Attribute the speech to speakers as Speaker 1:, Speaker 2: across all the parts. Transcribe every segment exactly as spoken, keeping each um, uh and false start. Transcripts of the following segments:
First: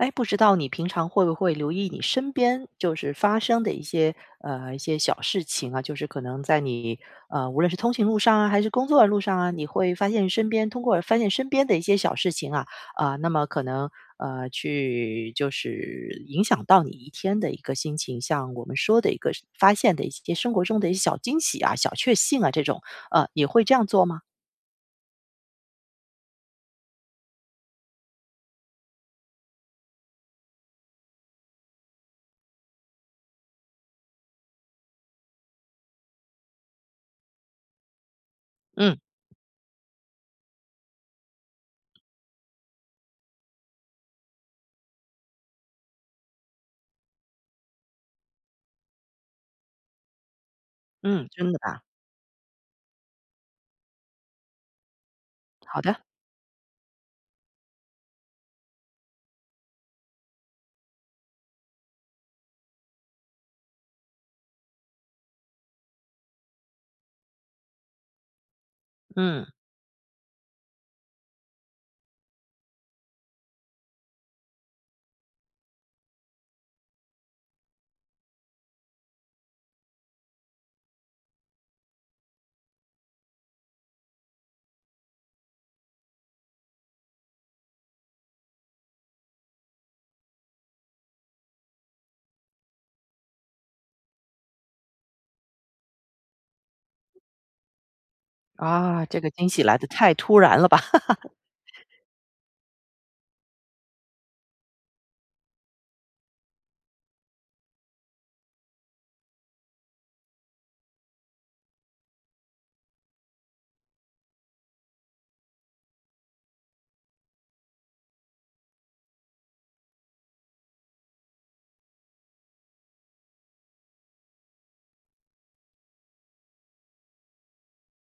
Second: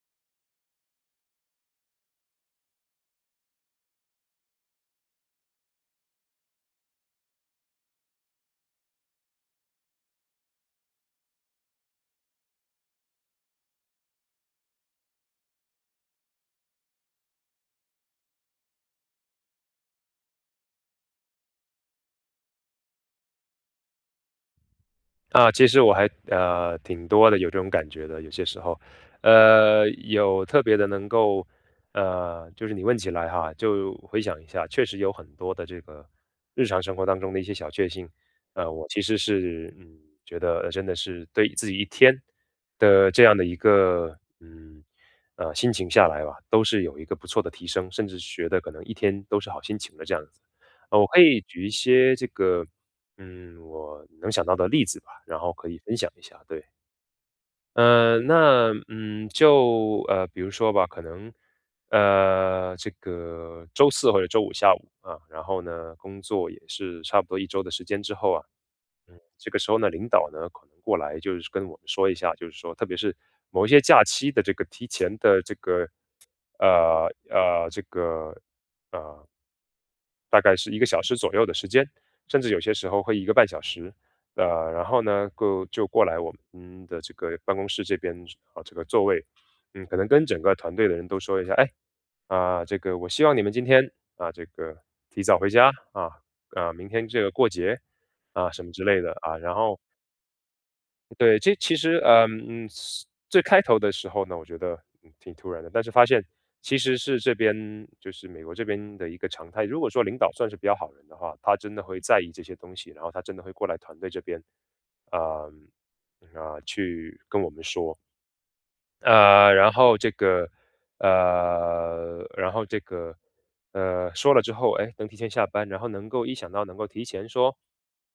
Speaker 1: 诶，不知道你平常会不会留意你身边就是发生的一些，呃，一些小事情啊，就是可能在你呃，无论是通行路上啊，还是工作的路上啊，你会发现身边通过发现身边的一些小事情啊，呃，那么可能呃，去就是影响到你一天的一个心情，像我们说的一个是发现的一些生活中的一些小惊喜啊、小确幸啊这种，呃，也会这样做吗？
Speaker 2: 啊，其实我还呃，挺多的有这种感觉的，有些时候。呃，有特别的能够呃，就是你问起来哈，就回想一下确实有很多的这个日常生活当中的一些小确幸。呃，我
Speaker 1: 嗯。
Speaker 2: 其实是嗯，觉得真的是对自己一天的这样的一个，嗯，呃，心情下来吧，都是有一个不错的提升，甚至是觉得可能一天都是好心情的这样子。呃，我可
Speaker 1: 嗯，
Speaker 2: 以
Speaker 1: 真的
Speaker 2: 举一
Speaker 1: 吧。
Speaker 2: 些这个，嗯，我能想到的例子吧，然后可以
Speaker 1: 好的。
Speaker 2: 分享一下，对。呃，那，嗯，就呃，比如说吧，可能，呃，这个周四或者周五下午，啊，然后呢，工作也是差不多一周的时间之后啊，
Speaker 1: 嗯。
Speaker 2: 这个时候呢，领导呢，可能过来就是跟我们说一下就是说特别是某一些假期的这个提前的这个呃，呃，这个，呃，大概是一个小时左右的时间，甚至有些时候会一个半小时。呃，然后呢，过就过来我们嗯，我们的这个办公室这边呃，这个座位嗯，可能跟整个团队的人都说一下，诶，啊，这个我希望你们今天，啊，这个提早回家，啊，啊，明天这个过节，啊，什么之类
Speaker 1: 啊，
Speaker 2: 的，
Speaker 1: 这个
Speaker 2: 啊，
Speaker 1: 惊
Speaker 2: 然
Speaker 1: 喜来
Speaker 2: 后
Speaker 1: 得太突然了吧。
Speaker 2: 对，这其实，呃，嗯最开头的时候呢，我觉得挺突然的，但是发现其实是这边就是美国这边的一个常态。如果说领导算是比较好人的话，他真的会在意这些东西，然后他真的会过来团队这边啊，啊，去跟我们说。呃，然后这个，呃然后这个，呃说了之后，诶，能提前下班，然后能够一想到能够提前说，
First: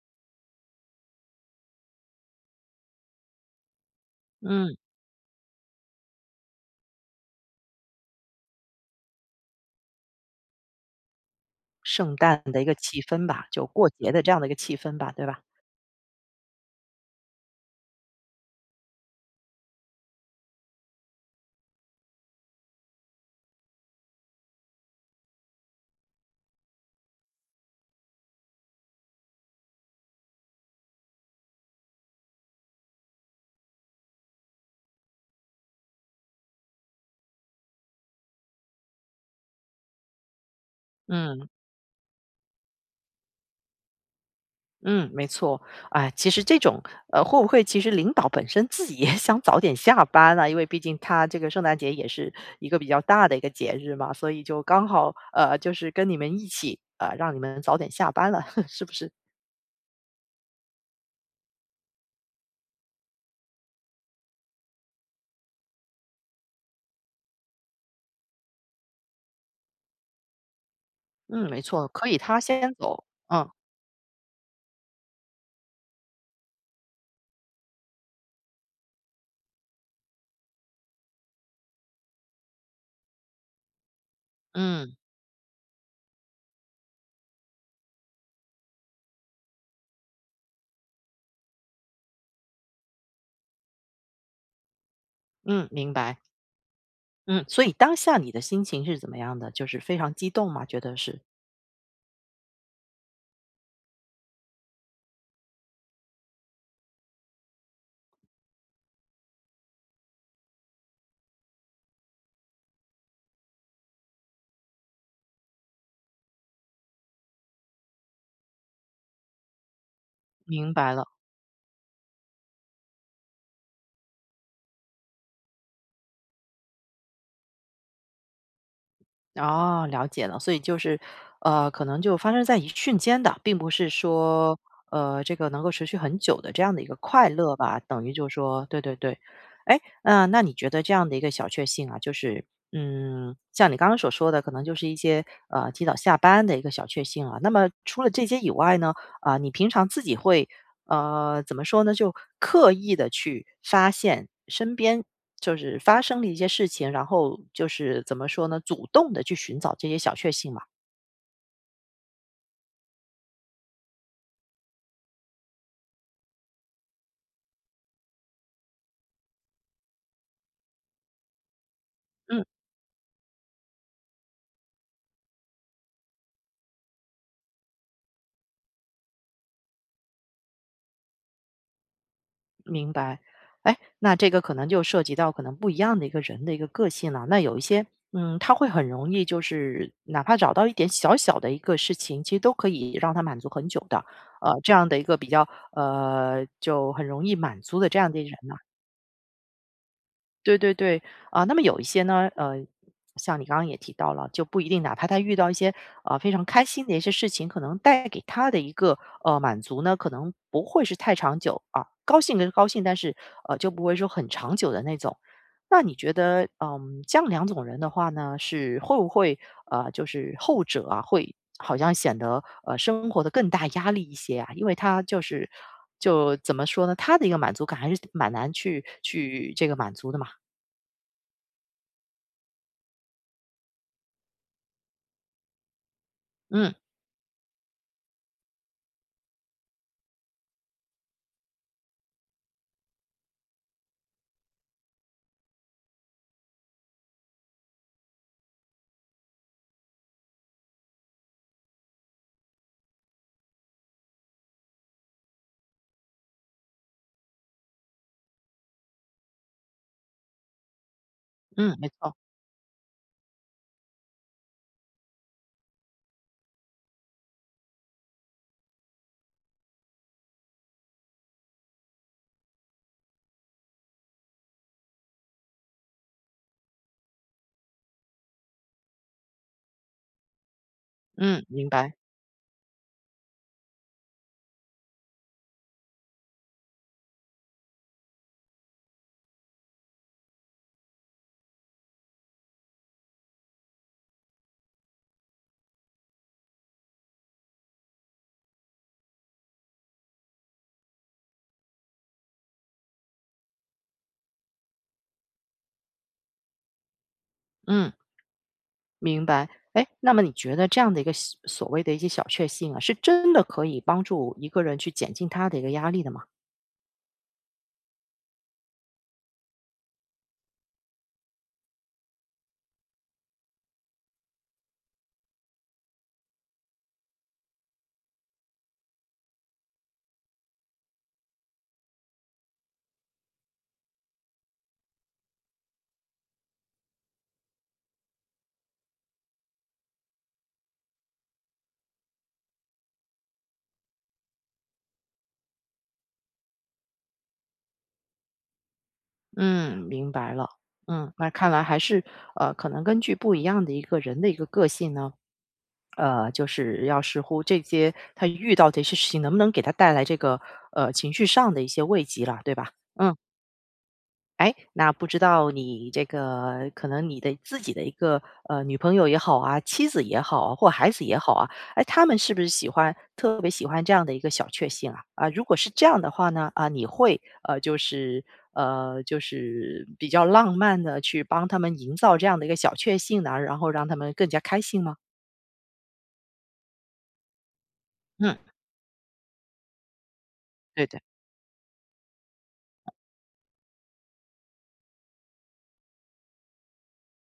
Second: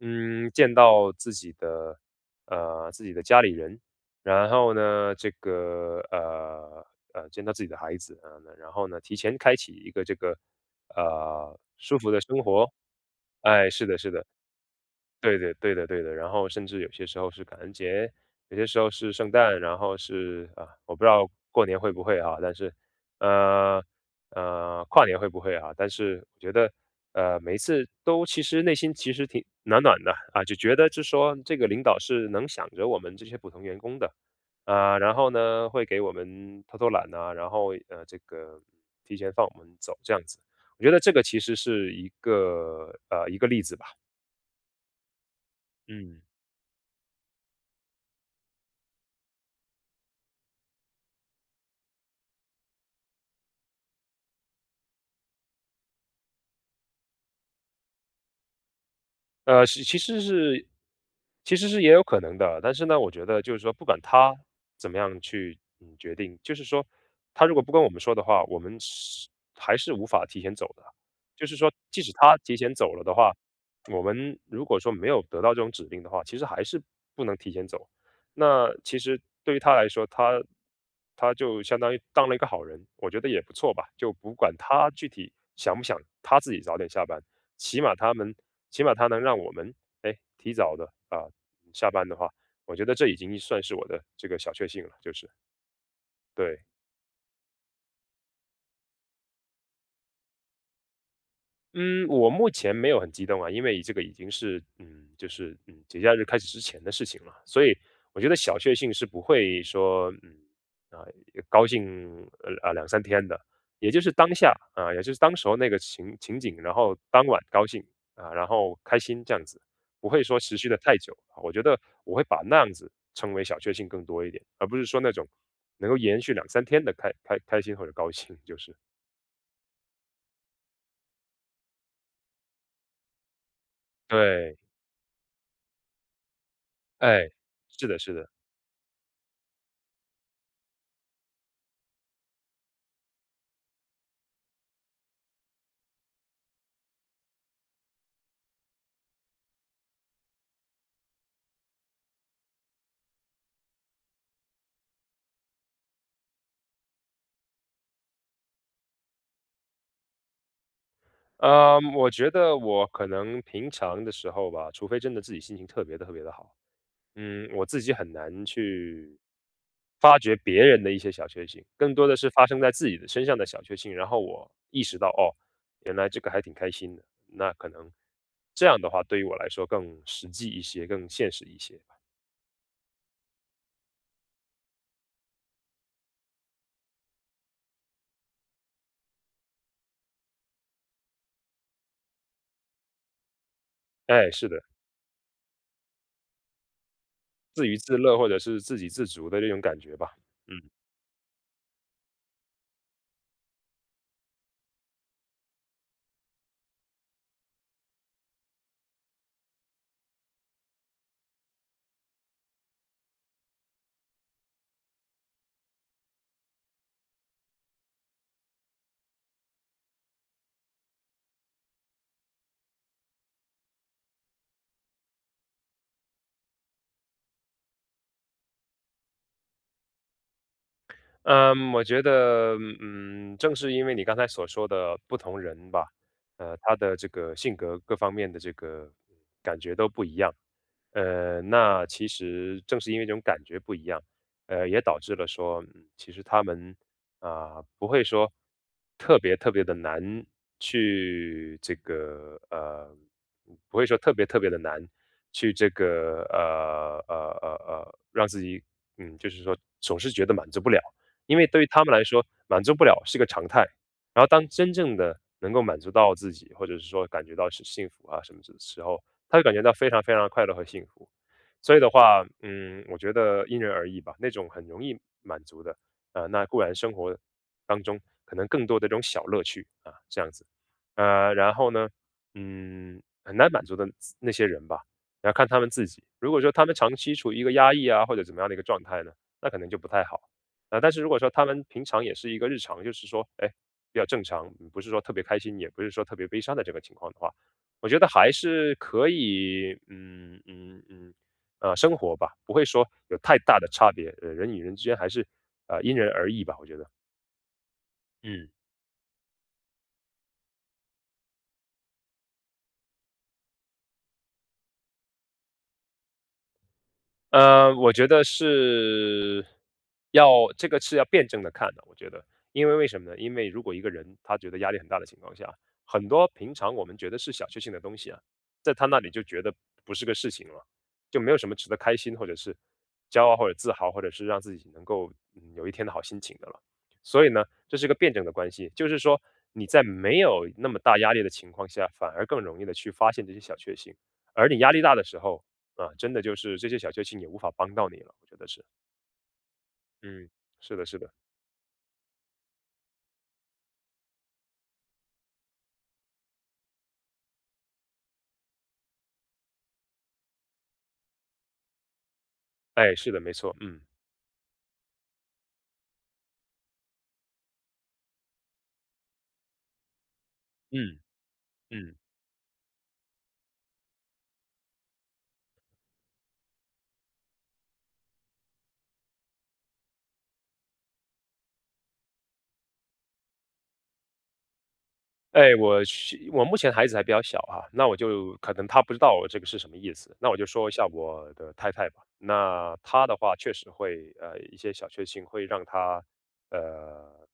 Speaker 2: 嗯见到自己的，呃自己的家里人。然后
Speaker 1: 嗯。
Speaker 2: 呢，这个，呃呃见到自己的孩子。呃，然后呢，提前开启一个这个，呃舒服
Speaker 1: 圣
Speaker 2: 的生
Speaker 1: 诞的
Speaker 2: 活。
Speaker 1: 一个气氛吧，就
Speaker 2: 诶，是
Speaker 1: 过
Speaker 2: 的是
Speaker 1: 节的
Speaker 2: 的。
Speaker 1: 这样的一个气氛吧，对
Speaker 2: 对
Speaker 1: 吧？
Speaker 2: 对，对的对的。然后甚至有些时候是感恩节，有些时候是圣诞。然后是啊，我不知道过年会不会啊，但是，呃，呃跨年会不会啊。但是我觉得，呃每一次都其实内心其实挺暖暖的。啊就觉得就说，这个领导是能想着我们这些普通员工的。呃，然后呢，会给我们偷偷懒啊，然后，呃这个提前放我们走这样子。我觉得这个其
Speaker 1: 嗯。
Speaker 2: 实是一个，呃一个例子吧。
Speaker 1: 嗯，没错，哎，
Speaker 2: 嗯。
Speaker 1: 其实这种，呃会不会其实领导本身自己也想早点下班啊。因为毕竟他这个圣诞节也是一个比较大的一个节日嘛，所以就刚好，呃就是跟你们一起，呃让你们早点下班了，是不是？
Speaker 2: 呃其其实是其实是也有可能的，但是呢，我觉得就是说不管他怎么样去，嗯，决定，就是说他如果不跟我们说的话，我们是还是无法提前走的，就
Speaker 1: 嗯，
Speaker 2: 是
Speaker 1: 没
Speaker 2: 说
Speaker 1: 错。
Speaker 2: 即
Speaker 1: 可
Speaker 2: 使
Speaker 1: 以
Speaker 2: 他
Speaker 1: 他
Speaker 2: 提前
Speaker 1: 先
Speaker 2: 走了
Speaker 1: 走
Speaker 2: 的话，
Speaker 1: 嗯。
Speaker 2: 我们如果说没有得到这种指令的话，其实还是不能提前走。那其实对于他来说，他他就相当于当了一个好人，我觉得也不错吧，就不管他
Speaker 1: 嗯。
Speaker 2: 具体想不想他自己早点下班，起码他能起码他能让我们，哎，提早地呃下班的话，我觉得这已经算是我的这个小确幸了，就是。
Speaker 1: 嗯，明白。
Speaker 2: 对。
Speaker 1: 嗯，所以当下你的心情是怎么样的，就是非常激动吗？觉得是。
Speaker 2: 嗯，我目前没有很激动啊，因为这个已经是嗯，就是，嗯，节假日开始之前的事情了。所以我觉得小确幸是不会说嗯，呃，高兴，呃，呃，两三天的，也就是当下，呃，也就是当时候那个情情景，然后当晚高兴，啊，然后开心这样子，不会说持续
Speaker 1: 明
Speaker 2: 得
Speaker 1: 白
Speaker 2: 太
Speaker 1: 了。
Speaker 2: 久，哦，我觉得我会把那样子称为小确幸更多一点，而不是说那种能够延续两三天的开开开心或者高兴就是。
Speaker 1: 哦，了解了，所以就是，呃，可能就发生在一瞬间的，并不是
Speaker 2: 对。
Speaker 1: 说，呃，这个能够持续很久的这样的一个
Speaker 2: 哎，
Speaker 1: 快乐吧，
Speaker 2: 是的
Speaker 1: 等于
Speaker 2: 是的。
Speaker 1: 就是说对对对。哎，呃，那你觉得这样的一个小确幸啊，就是，嗯，像你刚刚所说的，可能就是一些，呃，提早下班的一个小确幸啊。那么除了这些以外呢，啊，你平常自己会，呃怎么说呢？就刻意地去发现身边就是发生的一些事情，然后就是怎么说呢？主动地去寻找这些小确幸吗？
Speaker 2: 呃，我觉得我可能平常的时候吧，除非真的自己心情特别特别地好，嗯，我自己很难去发掘别人的一些小确幸。更多的是
Speaker 1: 嗯。
Speaker 2: 发生在自己身上的小确幸，然后我意识到，哦，原来这个还挺开心的，那可能这样的话对于我来说更实际一些，更现实一些吧。
Speaker 1: 明白，哎，那这个可能就涉及到可能不一样的一个人的一个个性了。那有一些，嗯，他会很容易就是哪怕找到一点小小的一个事情，其实都可以让他满足很久的，
Speaker 2: 哎，是
Speaker 1: 呃，
Speaker 2: 的。
Speaker 1: 这样的一个比较，呃就很容易满
Speaker 2: 自娱
Speaker 1: 足的这
Speaker 2: 自
Speaker 1: 样
Speaker 2: 乐
Speaker 1: 的一个
Speaker 2: 或
Speaker 1: 人
Speaker 2: 者
Speaker 1: 呢。
Speaker 2: 是自给自足的那种感觉吧。
Speaker 1: 对
Speaker 2: 嗯。
Speaker 1: 对对，啊，那么有一些呢，呃，像你刚刚也提到了，就不一定，哪怕他遇到一些，呃，非常开心的一些事情，可能带给他的一个，呃，满足呢，可能不会是太长久，啊。高兴能高兴，但是，呃，就不会说很长久的那种。那你觉得，呃，这样两种人的话呢，是会不会，呃就是后者啊，会好像显得，呃，生活得更大压力一些啊？因为他就是就怎么说呢？他的一个满足感还是蛮难去去这个满足的嘛。
Speaker 2: 呃，我觉得，嗯，正是因为你刚才所说的不同人吧，呃，
Speaker 1: 嗯。
Speaker 2: 他的这个性格各方面的这个感觉都不一样，呃，那其实正是因为这种感觉不一样，呃，也导致了说其实他们，啊，不会说特别特别地难去这个，呃，不会说特别特别地难，去这个呃，呃，呃，呃，让自己，嗯，就是说总是觉得满足不了。因为对
Speaker 1: 嗯，
Speaker 2: 他
Speaker 1: 没
Speaker 2: 们来
Speaker 1: 错。
Speaker 2: 说满足不了是一个常态，然后当真正的能够满足到自己，或者是说感觉到是幸福啊什么什么时候，他就感觉到非常非常地快乐和幸福。所以的话，嗯，我觉得因人而异吧，那种很容易满足的，呃，那固然生活当中可能更多的这种小乐趣，啊，这样子。呃，
Speaker 1: 嗯，
Speaker 2: 然
Speaker 1: 明
Speaker 2: 后呢，
Speaker 1: 白。
Speaker 2: 嗯，很难满足的那些人吧，要看他们自己，如果说他们长期处于一个压抑啊，或者怎么样的一个状态呢，那可能就不太好。那但是如果说他们平常也是一个日常就是说，诶，比较正常，也不是说特别开心，也不是说特别悲伤的这个情况的话，我觉得还是可以，嗯，嗯，嗯，呃，生活吧，不会说有太大的差别，呃，人与人之间还是，呃，因人而异吧我觉得。
Speaker 1: 嗯。
Speaker 2: 嗯。
Speaker 1: 明白。诶，那么你觉得这样的一个小所谓的一些小确幸啊，是真的可以帮助一个人去减轻他的一个压力的吗？
Speaker 2: 呃，我觉得是要这个是要辩证地看的。我觉得，因为为什么呢？因为如果一个人他觉得压力很大的情况下，很多平常我们觉得是小确幸的东西啊，在他那里就觉得不是个事情了，就没有什么值得开心，或者是骄傲或者自豪，或者是让自己能够有一天的好心情的了。所以呢，这是个辩证的关系，就是说你在没有那么大压力的情况下，反而更容易地去发现这些小确幸，而你压力大的时候，啊，真的就是这些小确幸也无法帮到你了，我觉得是。
Speaker 1: 嗯，明
Speaker 2: 嗯，
Speaker 1: 白了。
Speaker 2: 是的是的。
Speaker 1: 嗯，那看来还是，呃，可能根据不一样的一个人的一个个性呢，呃，就是要视乎这些他遇到这些事情能不能给他带来这个呃，情绪上的一些慰藉了，对吧？
Speaker 2: 诶，是
Speaker 1: 嗯。
Speaker 2: 的，没错，嗯。
Speaker 1: 诶，那不知道你这个可能你的自己的一个，呃，女朋友也好啊，妻子也好，或孩
Speaker 2: 嗯，
Speaker 1: 子也好啊，诶，
Speaker 2: 嗯。
Speaker 1: 他们是不是喜欢特别喜欢这样的一个小确幸啊？啊，如果是这样的话呢，啊，你会呃，就是呃，就是比较浪漫地去帮他们营造这样的一个小确幸呢，然后让他们更加开心吗？
Speaker 2: 哎，我是我目前孩子还比较小啊，那我就
Speaker 1: 嗯。
Speaker 2: 可能他不知道我这个是什么意思。那我就说一
Speaker 1: 对
Speaker 2: 下
Speaker 1: 的。
Speaker 2: 我的太太吧，那她的话确实会，呃，一些小确幸会让她，呃，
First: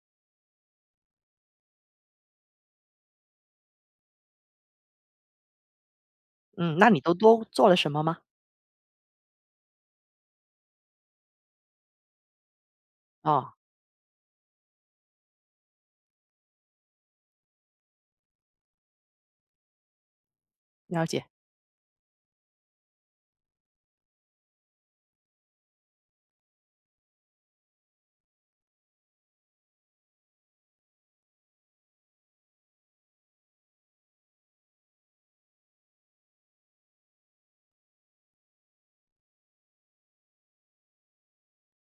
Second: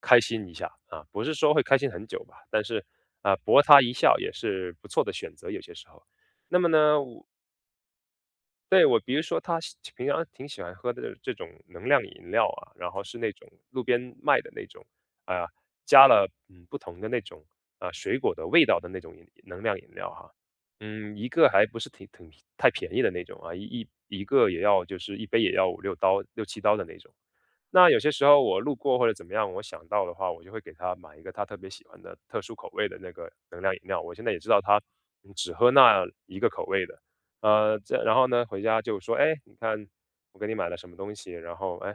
Speaker 2: 开心一下，啊，不是说会开心很久吧，但是，呃，不过她一笑也是不错的选择，有些时候。那么
Speaker 1: 嗯，那
Speaker 2: 呢，
Speaker 1: 你都
Speaker 2: 我
Speaker 1: 多做了什么吗？
Speaker 2: 对，我比如说她喜平常挺喜欢喝的这种能量饮料啊，然后是那种
Speaker 1: 哦。
Speaker 2: 路边卖的那种，呃，加了，嗯，不同的那种，呃，水果的味道的那种饮能量饮料啊。
Speaker 1: 了
Speaker 2: 嗯，
Speaker 1: 解。
Speaker 2: 一个还不是挺挺太便宜的那种啊，一一一个也要，就是一杯也要五六刀，六七刀的那种。那有些时候我路过或者怎么样我想到的话，我就会给她买一个她特别喜欢的特殊口味的那个能量饮料，我现在也知道她只喝那一个口味的。呃，再然后呢，回家就说：“诶，你看我给你买了什么东西。”然后，诶，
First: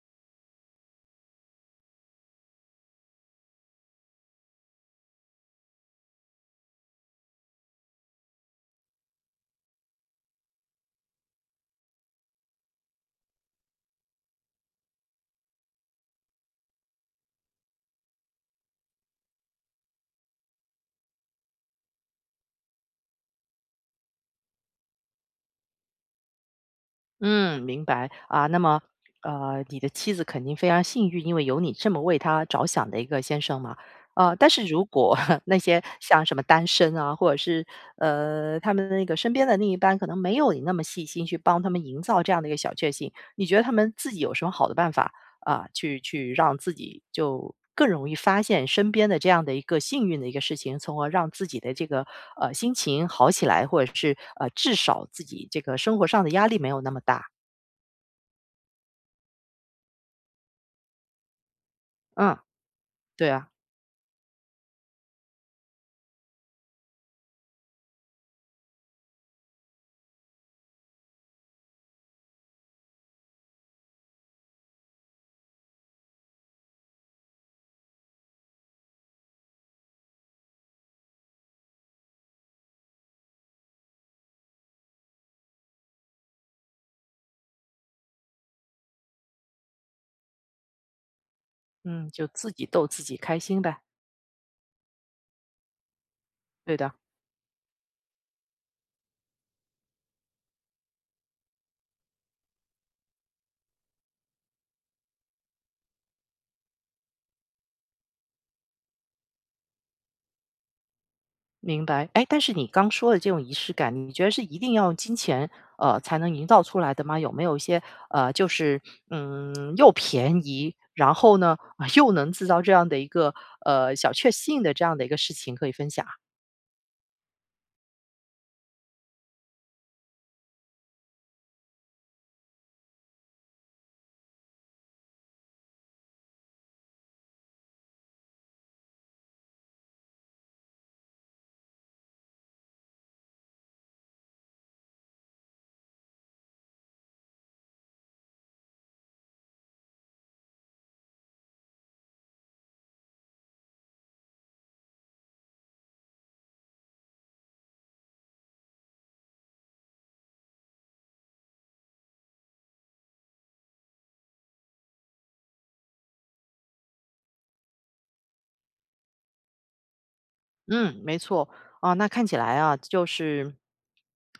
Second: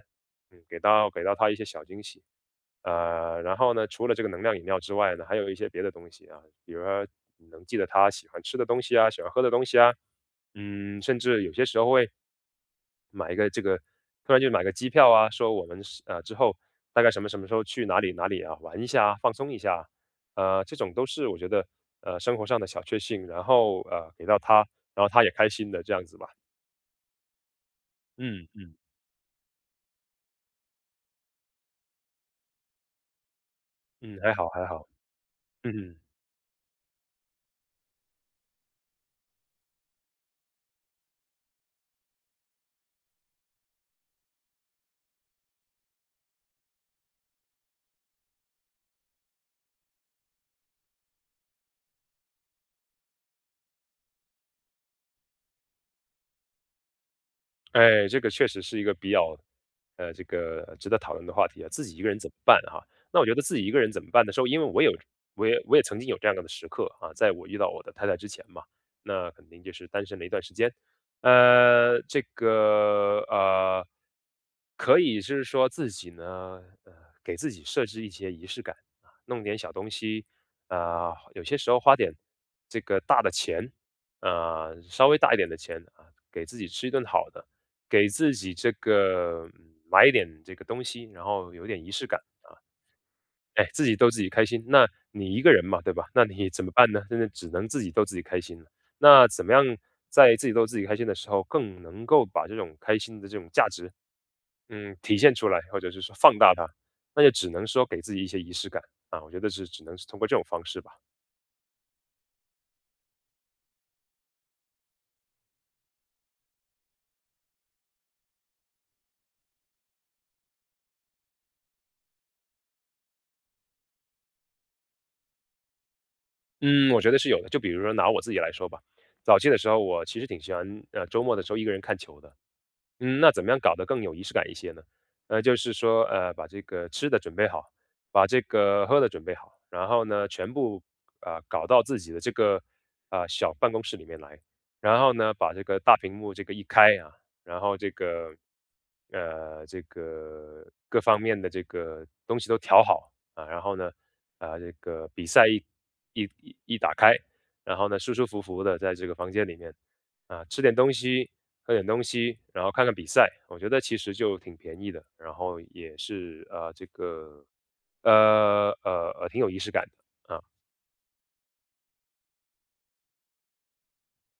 Speaker 2: 给到给到她一些小惊喜。呃，然后呢，除了这个能量饮料之外呢，还有一些别的东西啊，比如说你能记得她喜欢吃的东西啊、喜欢喝的东西啊。嗯，甚至有些时候会买一个这个，突然就买个机票啊，说我们是，呃，之后大概什么什么时候去哪里哪里啊，玩一下啊，放松一下。呃，这种都是我觉得，呃，生活上的小确幸，然后，呃，给到她，然后她也开心的这样子吧。
Speaker 1: 嗯，明白，
Speaker 2: 嗯
Speaker 1: 啊那
Speaker 2: 嗯。
Speaker 1: 么，呃你的妻子肯定非常幸运，因为有你这么为她着想的一个先生嘛。
Speaker 2: 嗯，还
Speaker 1: 呃，
Speaker 2: 好
Speaker 1: 但
Speaker 2: 还
Speaker 1: 是如
Speaker 2: 好。
Speaker 1: 果 那些 像什么单身啊，或者是，呃他们那个身边的另一半可能没有你那么细心去帮她营造这样的一个小确幸，你觉得他们自己有什么好的办法，啊，去去让自己就更容易发现身边的这样的一个幸运的一个事情，从而让自己的这个，呃，心情好起来，或者是，呃，至少自己这个生活上的压力没有那么大？
Speaker 2: 哎，这个确实是一个比较，呃，这个值得讨论的话题啊，自己一个人怎么
Speaker 1: 啊，
Speaker 2: 办啊，那我
Speaker 1: 对
Speaker 2: 觉得
Speaker 1: 啊。
Speaker 2: 自己一个人怎么办的时候，因为我有我也我也曾经有这样的时刻啊，在我遇到我的太太之前嘛，那肯定就是单身了一段时间。呃，这个，呃可以是说自己呢，给自己设置一些仪式感，弄点小东西，呃，有些时候花点这个大的钱，呃，稍微大一点的钱，啊，给自己吃一顿好的，给自己这个买一点这个东西，然后有点仪式
Speaker 1: 嗯，
Speaker 2: 感
Speaker 1: 就自己逗自己开心
Speaker 2: 啊。哎，
Speaker 1: 呗。
Speaker 2: 自己逗自己开心，那你一个人嘛，对吧？那你怎么
Speaker 1: 对的。
Speaker 2: 办呢？那只能自己逗自己开心了。那怎么样在自己逗自己开心的时候，更能够把这种开心的这种价值，嗯，体现出来，或者是说放大它，那就只能说给自己一些仪式感，啊，我觉得是只能是通过这种方式吧。
Speaker 1: 明白，诶，但是你刚说的这种仪式感，你觉得是一定要用金钱，呃，才能营造出来的吗？有没有一些，呃，就是，嗯，又便宜，然后呢，又能制造这样的一个，呃，小确幸的这样的一个事情可以分享啊？
Speaker 2: 嗯，我觉得是有的。就比如说拿我自己来说吧，早期的时候我其实挺喜欢，呃，周末的时候一个人看球的。嗯，那怎么样搞得更有仪式感一些呢？那就是说，呃，把这个吃的准备好，把这个喝的准备好，然后呢全部，呃，搞到自己的这个，呃，小办公室里面来。然后呢把这个大屏幕这个一开啊，然后这个，呃这个各方面的这个东西都调好，啊，然后呢，呃，这个比赛一一一一打开，然后呢，舒舒服服地在这个房间里面，啊，吃点东西、喝点东西，然后看看比赛。我觉得其实就挺便宜的，然后也是，呃，这个，呃呃呃，挺有仪式感，啊。
Speaker 1: 嗯，没错，啊，那看起来啊，就是。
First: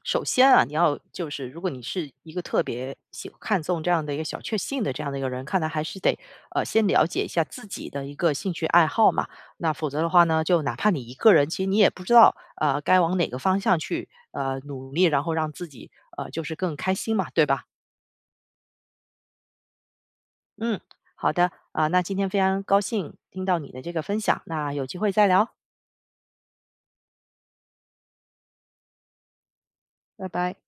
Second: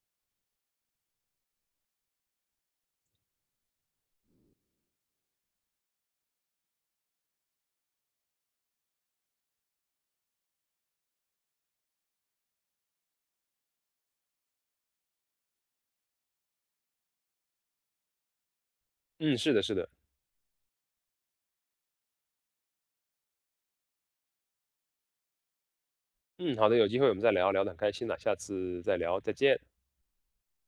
Speaker 1: 首先啊，你要就是如果你是一个特别喜看重这样的一个小确幸的这样的一个人，看来还是得，呃，先了解一下自己的一个兴趣爱好嘛。那否则的话呢，就哪怕你一个人，其实你也不知道，呃，该往哪个方向去，呃，努力，然后让自己，呃，就是更开心嘛，对吧？
Speaker 2: 嗯，是的是的。
Speaker 1: 嗯，好的，呃，那今天非常高兴听到你的这个分享，那有机会再聊。
Speaker 2: 嗯，好的，有机会我们再聊。聊得很开心呐，下次再聊，再见。
Speaker 1: 拜拜。